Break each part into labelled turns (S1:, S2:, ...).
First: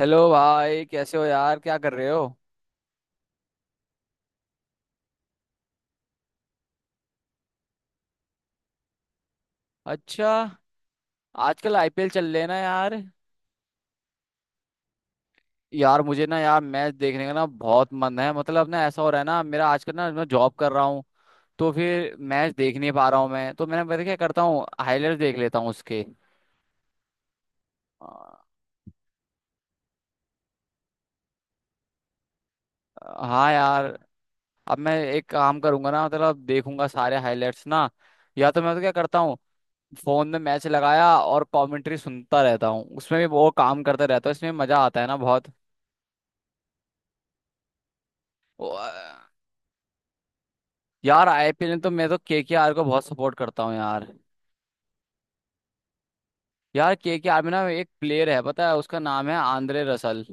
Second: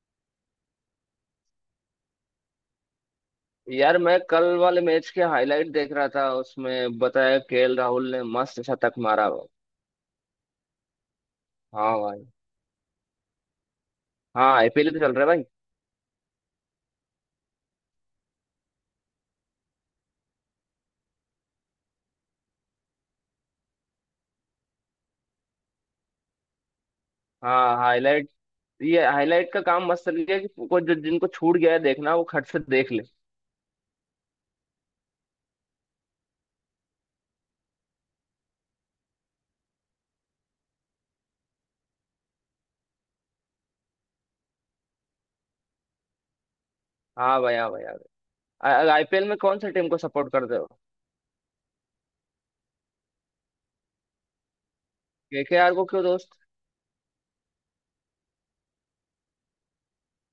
S1: Hello भाई, कैसे हो यार? क्या कर रहे हो?
S2: यार मैं कल वाले मैच के हाईलाइट देख रहा था। उसमें बताया केएल राहुल ने मस्त शतक मारा भाई।
S1: अच्छा। आजकल
S2: हाँ
S1: आईपीएल
S2: भाई।
S1: चल रहे हैं ना यार।
S2: हाँ, आईपीएल तो चल रहा है भाई।
S1: यार मुझे ना यार मैच देखने का ना बहुत मन है। मतलब ना ऐसा हो रहा है ना मेरा आजकल ना मैं जॉब कर रहा हूँ। तो फिर मैच देख नहीं पा रहा हूँ। मैं तो मैंने पता क्या करता हूँ, हाईलाइट देख लेता हूँ उसके।
S2: हाँ,
S1: अ,
S2: हाईलाइट। ये हाईलाइट का काम मस्त चल गया कि को जो जिनको छूट गया है देखना वो खट से देख ले।
S1: हाँ यार। अब मैं एक काम करूंगा ना, मतलब देखूंगा सारे हाईलाइट्स ना। या तो मैं तो क्या करता हूँ, फोन में मैच लगाया और कमेंट्री सुनता रहता हूँ, उसमें भी वो काम करता रहता हूँ, इसमें मजा आता है ना।
S2: हाँ भाई, हाँ भाई यार।
S1: बहुत।
S2: आईपीएल में कौन सी टीम को सपोर्ट करते हो?
S1: यार आईपीएल में तो मैं तो केकेआर को बहुत सपोर्ट करता हूँ यार।
S2: केकेआर को क्यों दोस्त?
S1: यार केकेआर में ना एक प्लेयर है, पता है, उसका नाम है आंद्रे रसल।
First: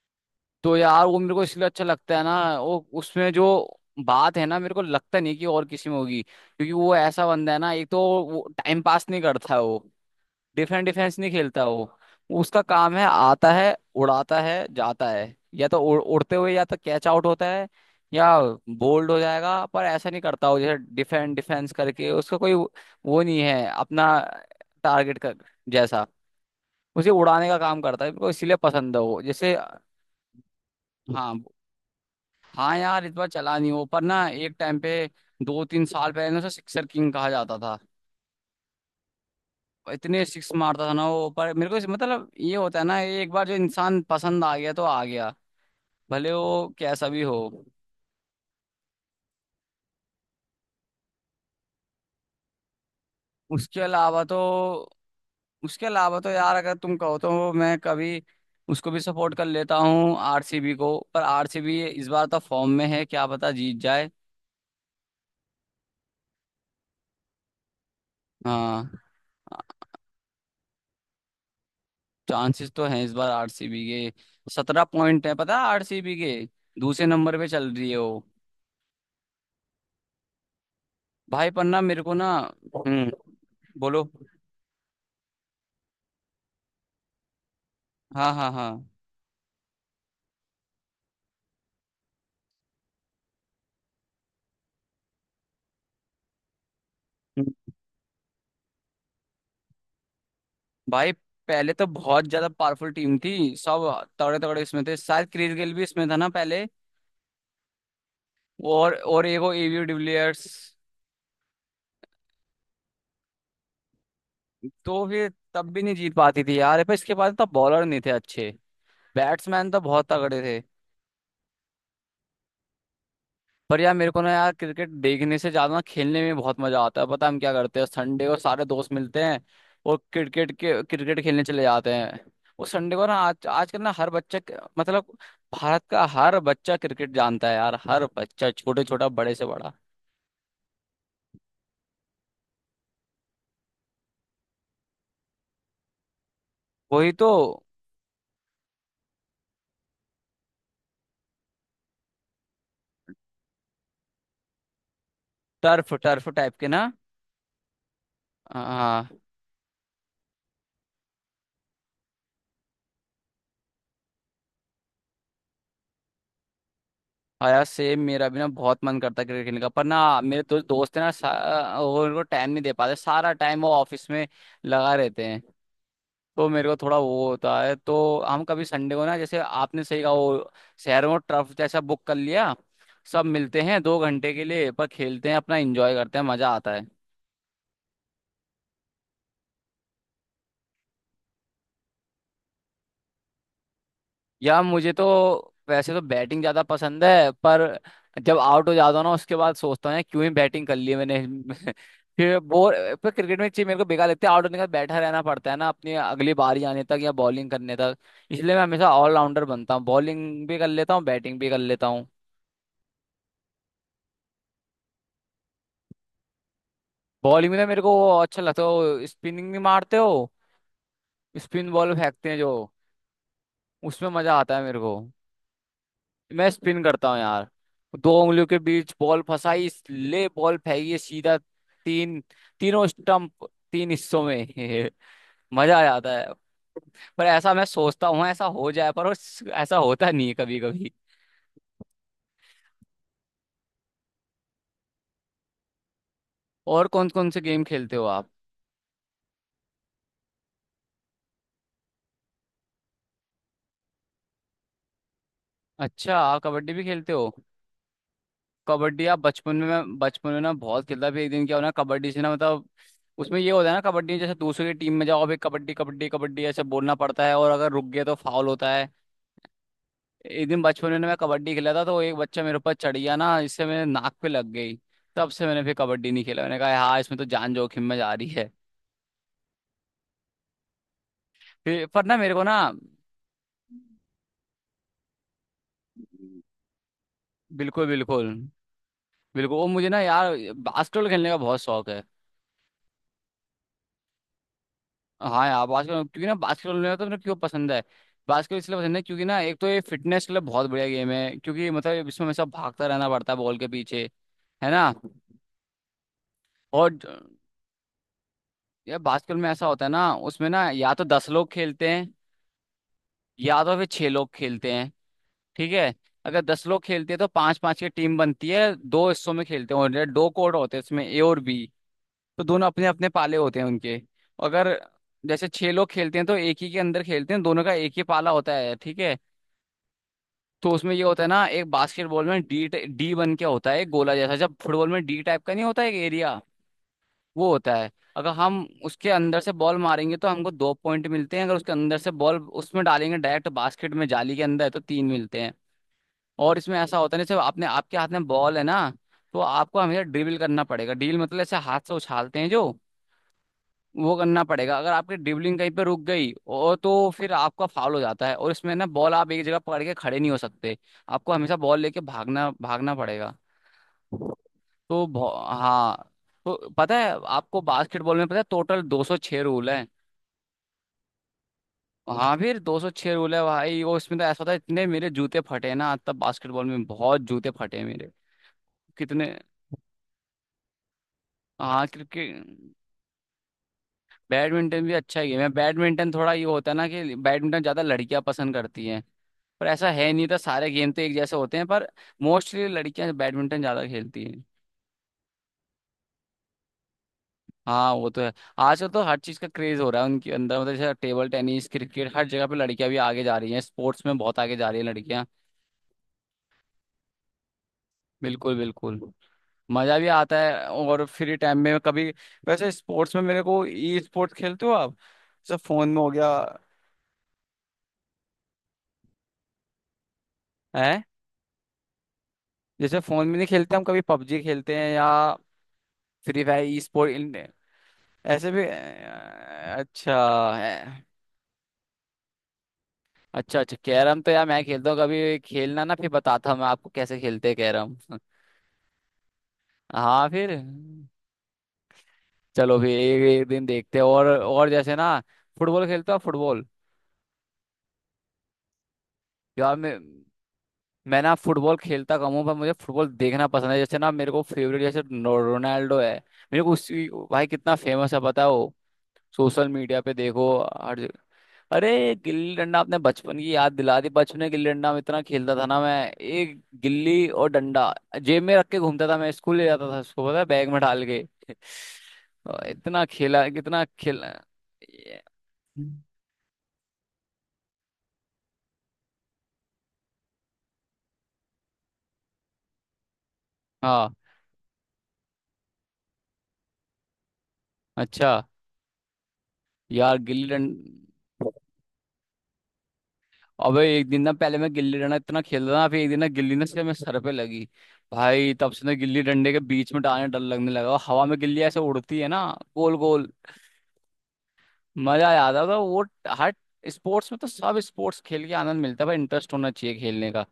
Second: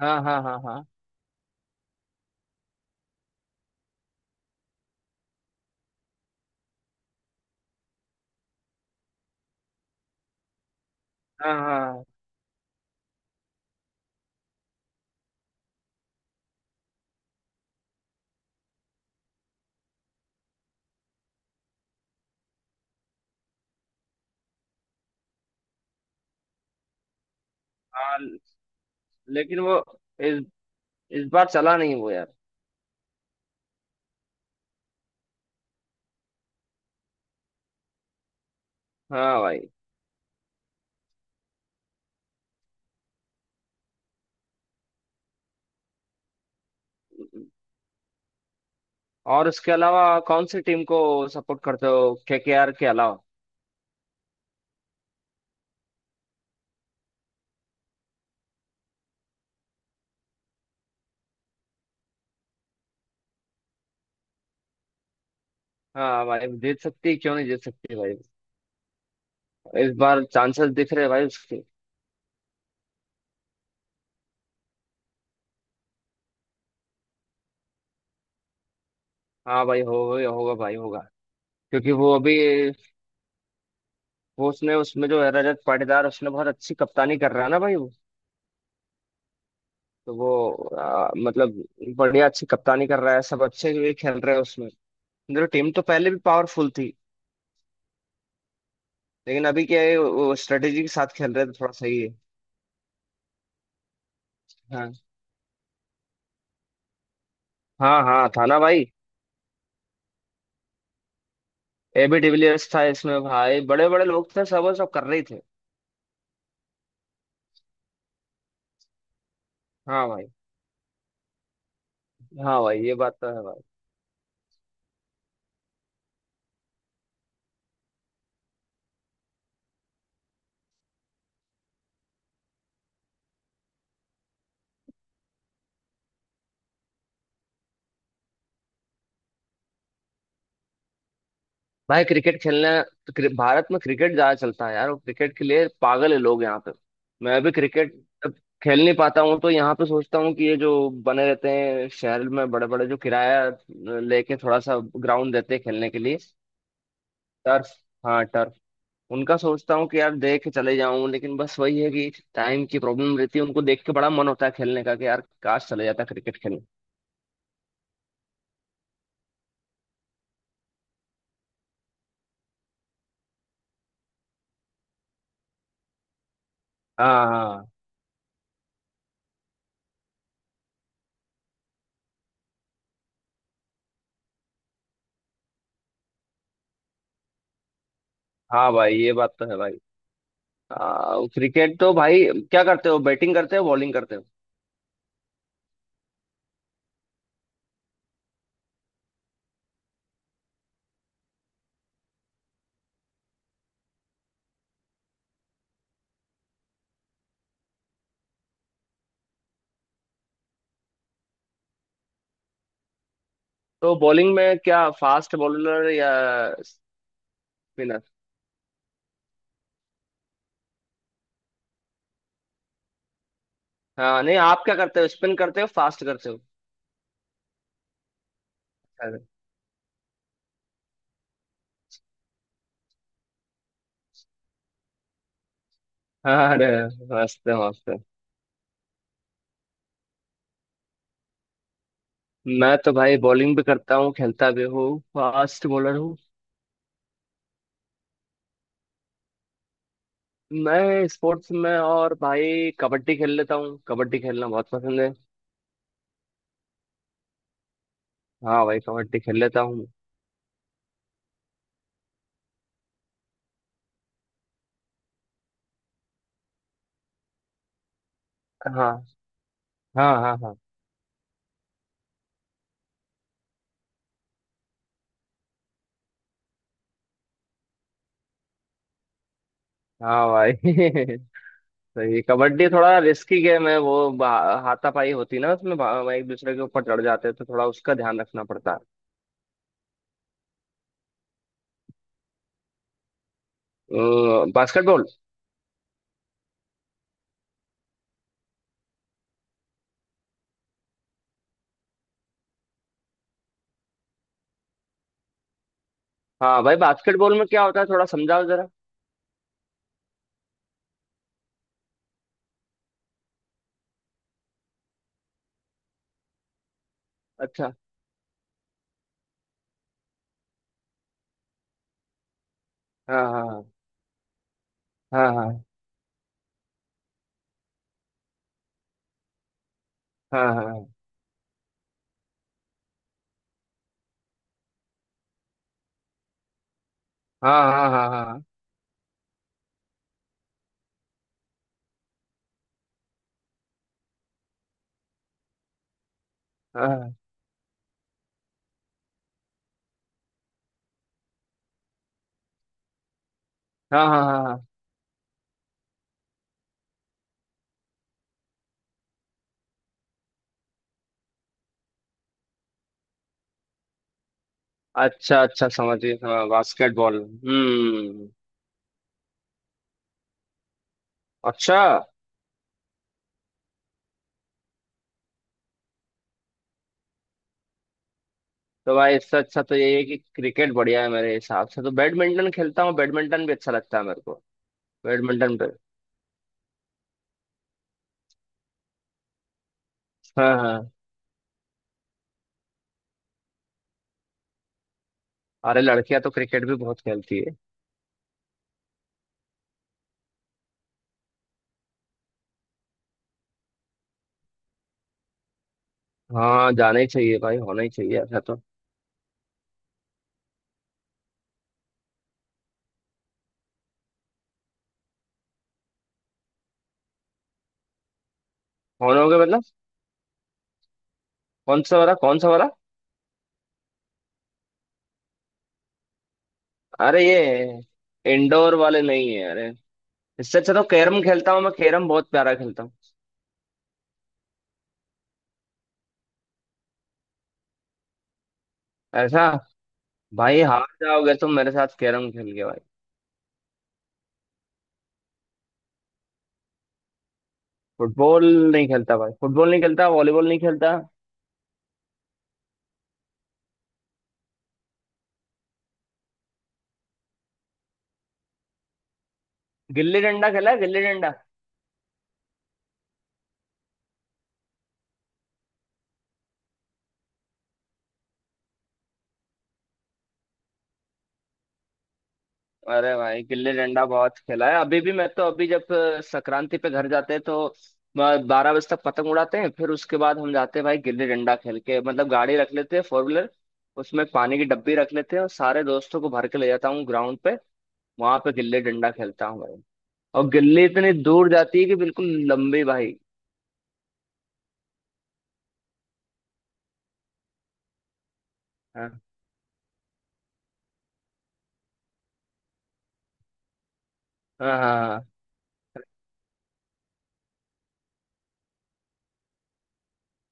S2: हाँ हाँ हाँ
S1: तो
S2: हाँ।
S1: यार वो मेरे को इसलिए अच्छा लगता है ना। वो उसमें जो बात है ना, मेरे को लगता नहीं कि और किसी में होगी, क्योंकि वो ऐसा बंदा है ना। एक तो वो टाइम पास नहीं करता है। वो डिफेंस डिफेंस नहीं
S2: हाँ
S1: खेलता। वो
S2: हाँ
S1: उसका काम है, आता है, उड़ाता है, जाता है। या तो उड़ते हुए या तो कैच आउट होता है, या बोल्ड हो जाएगा। पर ऐसा नहीं करता वो, जैसे डिफेंस डिफेंस करके उसका कोई वो नहीं है अपना। टारगेट कर, जैसा उसे उड़ाने का काम करता है। मेरे को
S2: हाँ।
S1: इसलिए पसंद है वो जैसे।
S2: लेकिन वो इस इस
S1: हाँ।
S2: बार चला नहीं वो यार।
S1: हाँ यार, इस बार चला नहीं वो, पर ना एक टाइम पे दो तीन साल पहले ना उसे सिक्सर किंग कहा जाता था।
S2: हाँ भाई।
S1: इतने सिक्स मारता था ना वो। पर मेरे को मतलब ये होता है ना, ये एक बार जो इंसान पसंद आ गया तो आ गया। भले वो कैसा भी हो।
S2: और उसके अलावा कौन सी टीम को सपोर्ट करते हो? केकेआर के अलावा?
S1: उसके अलावा तो उसके अलावा तो यार, अगर तुम कहो तो मैं कभी उसको भी सपोर्ट कर लेता हूँ, आरसीबी को। पर आरसीबी इस बार तो फॉर्म में है, क्या पता जीत जाए।
S2: हाँ भाई, जीत सकती है, क्यों नहीं जीत सकती भाई।
S1: हाँ।
S2: इस बार चांसेस दिख रहे हैं भाई उसके।
S1: चांसेस तो हैं, इस बार आरसीबी के 17 पॉइंट है, पता है। आरसीबी के दूसरे नंबर पे चल रही है वो।
S2: हाँ भाई, होगा होगा भाई, होगा।
S1: भाई पर ना
S2: क्योंकि
S1: मेरे
S2: वो
S1: को ना।
S2: अभी
S1: हम्म, बोलो।
S2: वो उसने उसमें जो है रजत पाटीदार उसने बहुत अच्छी कप्तानी कर रहा है ना भाई वो।
S1: हाँ हाँ हाँ
S2: तो वो मतलब बढ़िया अच्छी कप्तानी कर रहा है, सब अच्छे भी खेल रहे हैं उसमें। देखो, टीम तो पहले भी पावरफुल थी, लेकिन अभी क्या है वो स्ट्रेटेजी के साथ
S1: भाई।
S2: खेल रहे हैं तो
S1: पहले
S2: थोड़ा
S1: तो
S2: सही है।
S1: बहुत ज्यादा पावरफुल टीम थी सब। तगड़े तगड़े इसमें
S2: हाँ
S1: थे, शायद क्रिस गेल भी इसमें था ना पहले।
S2: हाँ, हाँ था ना भाई।
S1: और एक वो AB de Villiers.
S2: A B de Villiers था इसमें भाई, बड़े बड़े लोग थे सब, वो सब कर
S1: तो
S2: रहे ही
S1: फिर
S2: थे।
S1: तब भी नहीं जीत पाती थी यार, पर इसके बाद तब बॉलर नहीं थे अच्छे। बैट्समैन तो बहुत
S2: हाँ भाई,
S1: तगड़े थे।
S2: हाँ भाई, ये बात तो है भाई।
S1: पर यार मेरे को ना यार, क्रिकेट देखने से ज्यादा ना खेलने में बहुत मजा आता है। पता है हम क्या करते हैं, संडे को सारे दोस्त मिलते हैं और क्रिकेट खेलने चले जाते हैं। वो संडे को ना, आज आजकल ना हर बच्चा, मतलब भारत का हर बच्चा क्रिकेट जानता है यार, हर बच्चा, छोटे छोटा, बड़े से बड़ा।
S2: भाई क्रिकेट खेलना तो भारत में क्रिकेट ज्यादा चलता है यार, और क्रिकेट के लिए पागल है लोग यहाँ पे।
S1: वही तो।
S2: मैं भी क्रिकेट जब खेल नहीं पाता हूँ तो यहाँ पे सोचता हूँ कि ये जो बने रहते हैं शहर में बड़े बड़े जो किराया लेके थोड़ा सा ग्राउंड देते हैं खेलने
S1: टर्फ
S2: के लिए।
S1: टर्फ टाइप के ना।
S2: टर्फ। हाँ, टर्फ।
S1: हाँ।
S2: उनका सोचता हूँ कि यार देख के चले जाऊं, लेकिन बस वही है कि टाइम की प्रॉब्लम रहती है। उनको देख के बड़ा मन होता है खेलने का कि यार काश चले जाता क्रिकेट खेलने।
S1: हाँ यार सेम, मेरा भी ना बहुत मन करता है क्रिकेट खेलने का, पर ना मेरे तो दोस्त है ना, वो उनको टाइम नहीं दे पाते, सारा टाइम वो ऑफिस में लगा रहते हैं। तो मेरे को थोड़ा
S2: हाँ
S1: वो होता
S2: हाँ।
S1: है तो। हम कभी संडे को ना, जैसे आपने सही कहा वो, शहरों में टर्फ जैसा बुक कर लिया, सब मिलते हैं 2 घंटे के लिए, पर खेलते हैं अपना, एंजॉय करते हैं, मजा आता है।
S2: हाँ भाई, ये बात तो है भाई। क्रिकेट तो भाई, क्या करते हो, बैटिंग करते हो, बॉलिंग करते हो?
S1: या मुझे तो वैसे तो बैटिंग ज्यादा पसंद है, पर जब आउट हो जाता हूँ ना उसके बाद सोचता हूँ, यार, क्यों ही बैटिंग कर ली मैंने। फिर बोर। पर क्रिकेट में एक चीज मेरे को बेकार लगती है, आउट होने के बाद बैठा रहना पड़ता है ना, अपनी अगली बारी आने तक या बॉलिंग करने तक। इसलिए मैं हमेशा ऑलराउंडर बनता हूँ, बॉलिंग भी कर लेता हूँ, बैटिंग भी कर लेता हूँ।
S2: तो बॉलिंग में क्या, फास्ट बॉलर या
S1: बॉलिंग में तो मेरे को
S2: स्पिनर?
S1: अच्छा लगता है वो, स्पिनिंग नहीं मारते हो, स्पिन बॉल फेंकते हैं जो, उसमें
S2: हाँ,
S1: मजा
S2: नहीं,
S1: आता है
S2: आप क्या
S1: मेरे को।
S2: करते हो, स्पिन करते हो फास्ट करते हो?
S1: मैं स्पिन करता हूँ यार, दो उंगलियों के बीच
S2: अरे।
S1: बॉल फंसाई ले, बॉल फेंकी है सीधा। तीन, तीनों स्टंप, तीन हिस्सों में। मजा आ जाता है।
S2: हाँ, अरे,
S1: पर
S2: मस्त
S1: ऐसा
S2: है
S1: मैं
S2: मस्त है।
S1: सोचता हूँ, ऐसा हो जाए, पर ऐसा होता नहीं है कभी कभी।
S2: मैं तो भाई बॉलिंग भी करता हूँ, खेलता भी हूँ, फास्ट बॉलर हूँ।
S1: और कौन कौन से गेम खेलते हो आप?
S2: मैं स्पोर्ट्स में और भाई कबड्डी खेल लेता हूँ, कबड्डी खेलना बहुत पसंद है।
S1: अच्छा, आप कबड्डी भी खेलते हो?
S2: हाँ भाई,
S1: कबड्डी आप
S2: कबड्डी खेल
S1: बचपन
S2: लेता
S1: में,
S2: हूँ।
S1: मैं बचपन में ना बहुत खेलता था। फिर एक दिन क्या हो ना, कबड्डी से ना, मतलब उसमें ये होता है ना, कबड्डी में जैसे दूसरे की टीम में जाओ अभी, कबड्डी कबड्डी कबड्डी ऐसे बोलना पड़ता है, और अगर रुक गए तो फाउल होता है।
S2: हाँ हाँ हाँ
S1: एक
S2: हाँ।
S1: दिन बचपन में ना मैं कबड्डी खेला था, तो एक बच्चा मेरे ऊपर चढ़ गया ना, इससे मेरे नाक पे लग गई। तब से मैंने फिर कबड्डी नहीं खेला, मैंने कहा हाँ इसमें तो जान जोखिम में जा रही है।
S2: हाँ भाई।
S1: फिर पर ना
S2: सही,
S1: मेरे को ना।
S2: कबड्डी थोड़ा रिस्की गेम है वो। हाथापाई होती ना उसमें, एक दूसरे के ऊपर चढ़ जाते हैं तो थोड़ा
S1: बिल्कुल,
S2: उसका
S1: बिल्कुल,
S2: ध्यान रखना पड़ता है।
S1: बिल्कुल। वो मुझे ना यार बास्केटबॉल खेलने का बहुत शौक है।
S2: बास्केटबॉल।
S1: हाँ यार, बास्केटबॉल, क्योंकि ना बास्केटबॉल मेरा तो, मेरे क्यों पसंद है बास्केटबॉल, इसलिए पसंद है क्योंकि ना, एक तो ये फिटनेस के लिए बहुत बढ़िया गेम है, क्योंकि मतलब इसमें हमेशा भागता रहना पड़ता है बॉल के पीछे, है ना।
S2: हाँ भाई,
S1: और
S2: बास्केटबॉल में क्या होता है थोड़ा समझाओ जरा।
S1: यार बास्केटबॉल में ऐसा होता है ना, उसमें ना या तो 10 लोग खेलते हैं, या तो फिर छह लोग खेलते हैं। ठीक है, अगर 10 लोग खेलते हैं तो पांच
S2: अच्छा।
S1: पांच की टीम बनती है, दो हिस्सों में खेलते हैं, और दो कोर्ट होते हैं इसमें, ए और बी। तो दोनों अपने अपने पाले होते
S2: हाँ
S1: हैं उनके। अगर
S2: हाँ
S1: जैसे
S2: हाँ
S1: छह लोग खेलते हैं तो एक ही के अंदर खेलते हैं, दोनों का एक ही पाला होता है, ठीक है।
S2: हाँ
S1: तो
S2: हाँ
S1: उसमें ये होता है ना, एक बास्केटबॉल में डी डी बन के होता है, एक गोला जैसा, जब फुटबॉल में डी टाइप का नहीं होता, एक एरिया वो
S2: हाँ
S1: होता
S2: हाँ
S1: है।
S2: हाँ हाँ
S1: अगर
S2: हाँ
S1: हम उसके अंदर से बॉल मारेंगे तो हमको दो पॉइंट मिलते हैं, अगर उसके अंदर से बॉल उसमें डालेंगे डायरेक्ट बास्केट में जाली के अंदर, तो तीन मिलते हैं। और इसमें ऐसा
S2: हाँ
S1: होता है ना, जैसे आपने आपके हाथ में बॉल है ना, तो आपको हमेशा ड्रिबल करना पड़ेगा। ड्रिबल मतलब ऐसे हाथ से उछालते हैं जो,
S2: हाँ
S1: वो
S2: हाँ हाँ
S1: करना
S2: हाँ, हाँ।
S1: पड़ेगा। अगर आपकी ड्रिबलिंग कहीं पे रुक गई और, तो फिर आपका फाउल हो जाता है। और इसमें ना बॉल आप एक जगह पकड़ के खड़े नहीं हो सकते, आपको हमेशा बॉल लेके भागना भागना पड़ेगा। तो
S2: अच्छा अच्छा,
S1: हाँ।
S2: समझिए, हाँ
S1: तो पता है
S2: बास्केटबॉल।
S1: आपको बास्केटबॉल में,
S2: हम्म।
S1: पता है, टोटल 206 रूल है।
S2: अच्छा।
S1: हाँ, फिर 206 रूल है भाई वो, इसमें तो ऐसा था, इतने मेरे जूते फटे हैं ना तब बास्केटबॉल में, बहुत जूते फटे हैं मेरे।
S2: तो भाई
S1: कितने?
S2: इससे अच्छा तो ये है कि क्रिकेट बढ़िया है मेरे हिसाब से,
S1: हाँ
S2: तो बैडमिंटन
S1: क्रिकेट,
S2: खेलता हूँ, बैडमिंटन भी अच्छा लगता है मेरे को।
S1: बैडमिंटन भी अच्छा गेम है।
S2: बैडमिंटन पे।
S1: बैडमिंटन थोड़ा ये होता है ना कि बैडमिंटन ज्यादा लड़कियां पसंद करती हैं, पर ऐसा है नहीं, तो
S2: हाँ
S1: सारे
S2: हाँ।
S1: गेम तो एक जैसे होते हैं, पर मोस्टली लड़कियां बैडमिंटन ज्यादा खेलती हैं।
S2: अरे लड़कियां तो क्रिकेट भी बहुत खेलती है।
S1: हाँ, वो तो है। आजकल तो हर चीज का क्रेज हो रहा है उनके अंदर, मतलब जैसे टेबल टेनिस, क्रिकेट, हर जगह पे लड़कियां भी आगे जा रही हैं, स्पोर्ट्स में बहुत आगे जा रही हैं लड़कियां।
S2: हाँ, जाना ही चाहिए भाई, होना ही चाहिए ऐसा
S1: बिल्कुल
S2: तो।
S1: बिल्कुल। मजा भी आता है। और फ्री टाइम में कभी, वैसे स्पोर्ट्स में मेरे को, ई स्पोर्ट्स खेलते हो आप? जैसे फोन में हो गया
S2: होना होगा मतलब।
S1: है।
S2: कौन सा वाला, कौन सा वाला?
S1: जैसे फोन में नहीं खेलते हम कभी, पबजी खेलते हैं या फ्री फायर, ई स्पोर्ट
S2: अरे
S1: इन
S2: ये
S1: ऐसे भी।
S2: इंडोर वाले नहीं है? अरे
S1: अच्छा।
S2: इससे अच्छा तो
S1: है।
S2: कैरम खेलता हूँ मैं, कैरम बहुत प्यारा खेलता हूँ।
S1: अच्छा अच्छा, कैरम तो यार मैं खेलता हूँ, कभी खेलना ना फिर बताता हूँ मैं आपको कैसे खेलते हैं कैरम।
S2: ऐसा।
S1: हाँ, फिर
S2: भाई हार जाओगे तुम मेरे साथ कैरम खेल के
S1: चलो
S2: भाई।
S1: फिर एक एक दिन देखते हैं। और जैसे ना, फुटबॉल खेलते हो फुटबॉल?
S2: फुटबॉल। नहीं खेलता भाई फुटबॉल,
S1: यार
S2: नहीं
S1: मैं,
S2: खेलता वॉलीबॉल, नहीं खेलता।
S1: ना फुटबॉल खेलता कम हूँ, पर मुझे फुटबॉल देखना पसंद है। जैसे ना मेरे को फेवरेट जैसे रोनाल्डो है, मेरे को उसी, भाई कितना फेमस है पता है, सोशल मीडिया पे
S2: गिल्ली
S1: देखो
S2: डंडा खेला है,
S1: हर
S2: गिल्ली
S1: जगह-
S2: डंडा।
S1: अरे गिल्ली डंडा, आपने बचपन की याद दिला दी, बचपन में गिल्ली डंडा में इतना खेलता था ना मैं। एक गिल्ली और डंडा जेब में रख के घूमता था मैं, स्कूल ले जाता था उसको, पता है, बैग में डाल के। और इतना
S2: अरे भाई
S1: खेला,
S2: गिल्ली
S1: कितना
S2: डंडा
S1: खेला।
S2: बहुत खेला है, अभी भी
S1: ये-
S2: मैं तो। अभी जब संक्रांति पे घर जाते हैं तो 12 बजे तक पतंग उड़ाते हैं, फिर उसके बाद हम जाते हैं भाई गिल्ली डंडा खेल के। मतलब गाड़ी रख लेते हैं फोर व्हीलर,
S1: हाँ,
S2: उसमें पानी की डब्बी रख लेते हैं और सारे दोस्तों को भर के ले जाता हूँ ग्राउंड पे।
S1: अच्छा।
S2: वहां पे गिल्ले डंडा खेलता हूँ भाई।
S1: यार गिल्ली
S2: और
S1: डंडा,
S2: गिल्ले इतने दूर जाती है कि बिल्कुल लंबे भाई।
S1: अबे एक दिन ना, पहले मैं गिल्ली डंडा इतना खेलता था ना, फिर एक दिन ना गिल्ली ना से मेरे सर पे लगी, भाई तब से ना
S2: हाँ
S1: गिल्ली डंडे के बीच में डालने डर लगने लगा, और हवा में गिल्ली ऐसे उड़ती है ना, गोल गोल।
S2: हाँ हाँ
S1: मजा आ
S2: हाँ।
S1: जाता था वो। हर स्पोर्ट्स में तो सब स्पोर्ट्स खेल के आनंद मिलता है भाई, इंटरेस्ट होना चाहिए खेलने का।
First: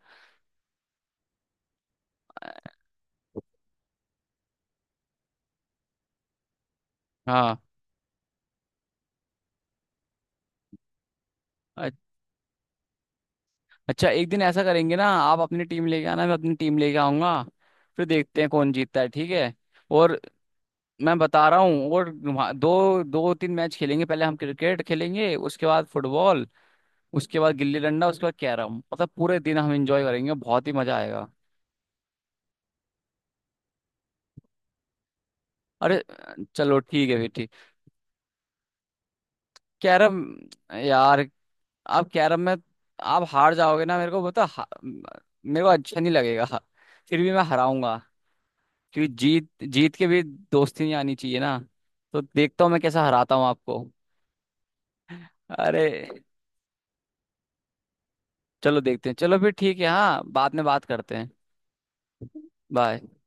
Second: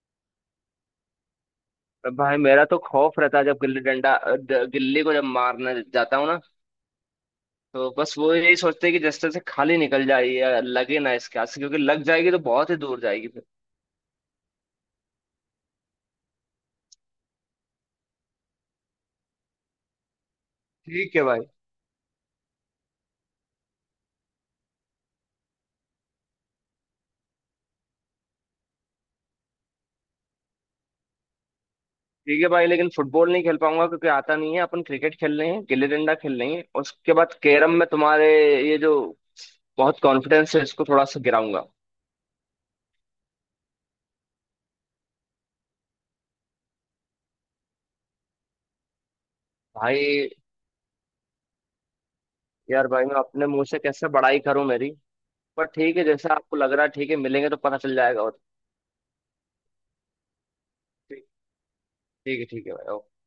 S2: तो भाई मेरा तो खौफ रहता है, जब गिल्ली डंडा गिल्ले को जब मारने जाता हूँ ना,
S1: हाँ।
S2: तो बस वो यही सोचते हैं कि जस्ते से खाली निकल जाए या लगे ना इसके हाथ से, क्योंकि
S1: अ-
S2: लग जाएगी तो बहुत ही दूर जाएगी फिर।
S1: अच्छा, एक दिन ऐसा करेंगे ना, आप अपनी टीम लेके आना, मैं अपनी टीम लेके आऊंगा, फिर देखते हैं कौन जीतता है, ठीक है। और
S2: ठीक
S1: मैं
S2: है भाई।
S1: बता रहा हूँ, और दो दो तीन मैच खेलेंगे, पहले हम क्रिकेट खेलेंगे, उसके बाद फुटबॉल, उसके बाद गिल्ली डंडा, उसके बाद कैरम, मतलब पूरे दिन हम एंजॉय करेंगे, बहुत ही मजा आएगा।
S2: ठीक है भाई, लेकिन फुटबॉल नहीं खेल पाऊंगा क्योंकि आता नहीं है। अपन क्रिकेट खेल रहे हैं, गिल्ली
S1: अरे
S2: डंडा खेल रहे हैं,
S1: चलो, ठीक
S2: उसके
S1: है फिर,
S2: बाद
S1: ठीक।
S2: कैरम में तुम्हारे ये जो बहुत
S1: कैरम
S2: कॉन्फिडेंस है इसको थोड़ा सा
S1: यार,
S2: गिराऊंगा
S1: आप कैरम में, आप हार जाओगे ना मेरे को, मतलब मेरे को अच्छा नहीं लगेगा, फिर भी मैं हराऊंगा, क्योंकि जीत जीत के भी
S2: भाई।
S1: दोस्ती नहीं आनी चाहिए ना। तो देखता हूँ मैं
S2: यार भाई
S1: कैसा
S2: मैं
S1: हराता हूँ
S2: अपने मुंह से
S1: आपको।
S2: कैसे बड़ाई करूं मेरी, पर
S1: अरे
S2: ठीक है जैसा आपको लग रहा है, ठीक है मिलेंगे तो पता चल जाएगा। और
S1: चलो देखते हैं, चलो फिर ठीक है, हाँ बाद में बात करते
S2: ठीक,
S1: हैं।
S2: ठीक है भाई,
S1: बाय।
S2: ओके।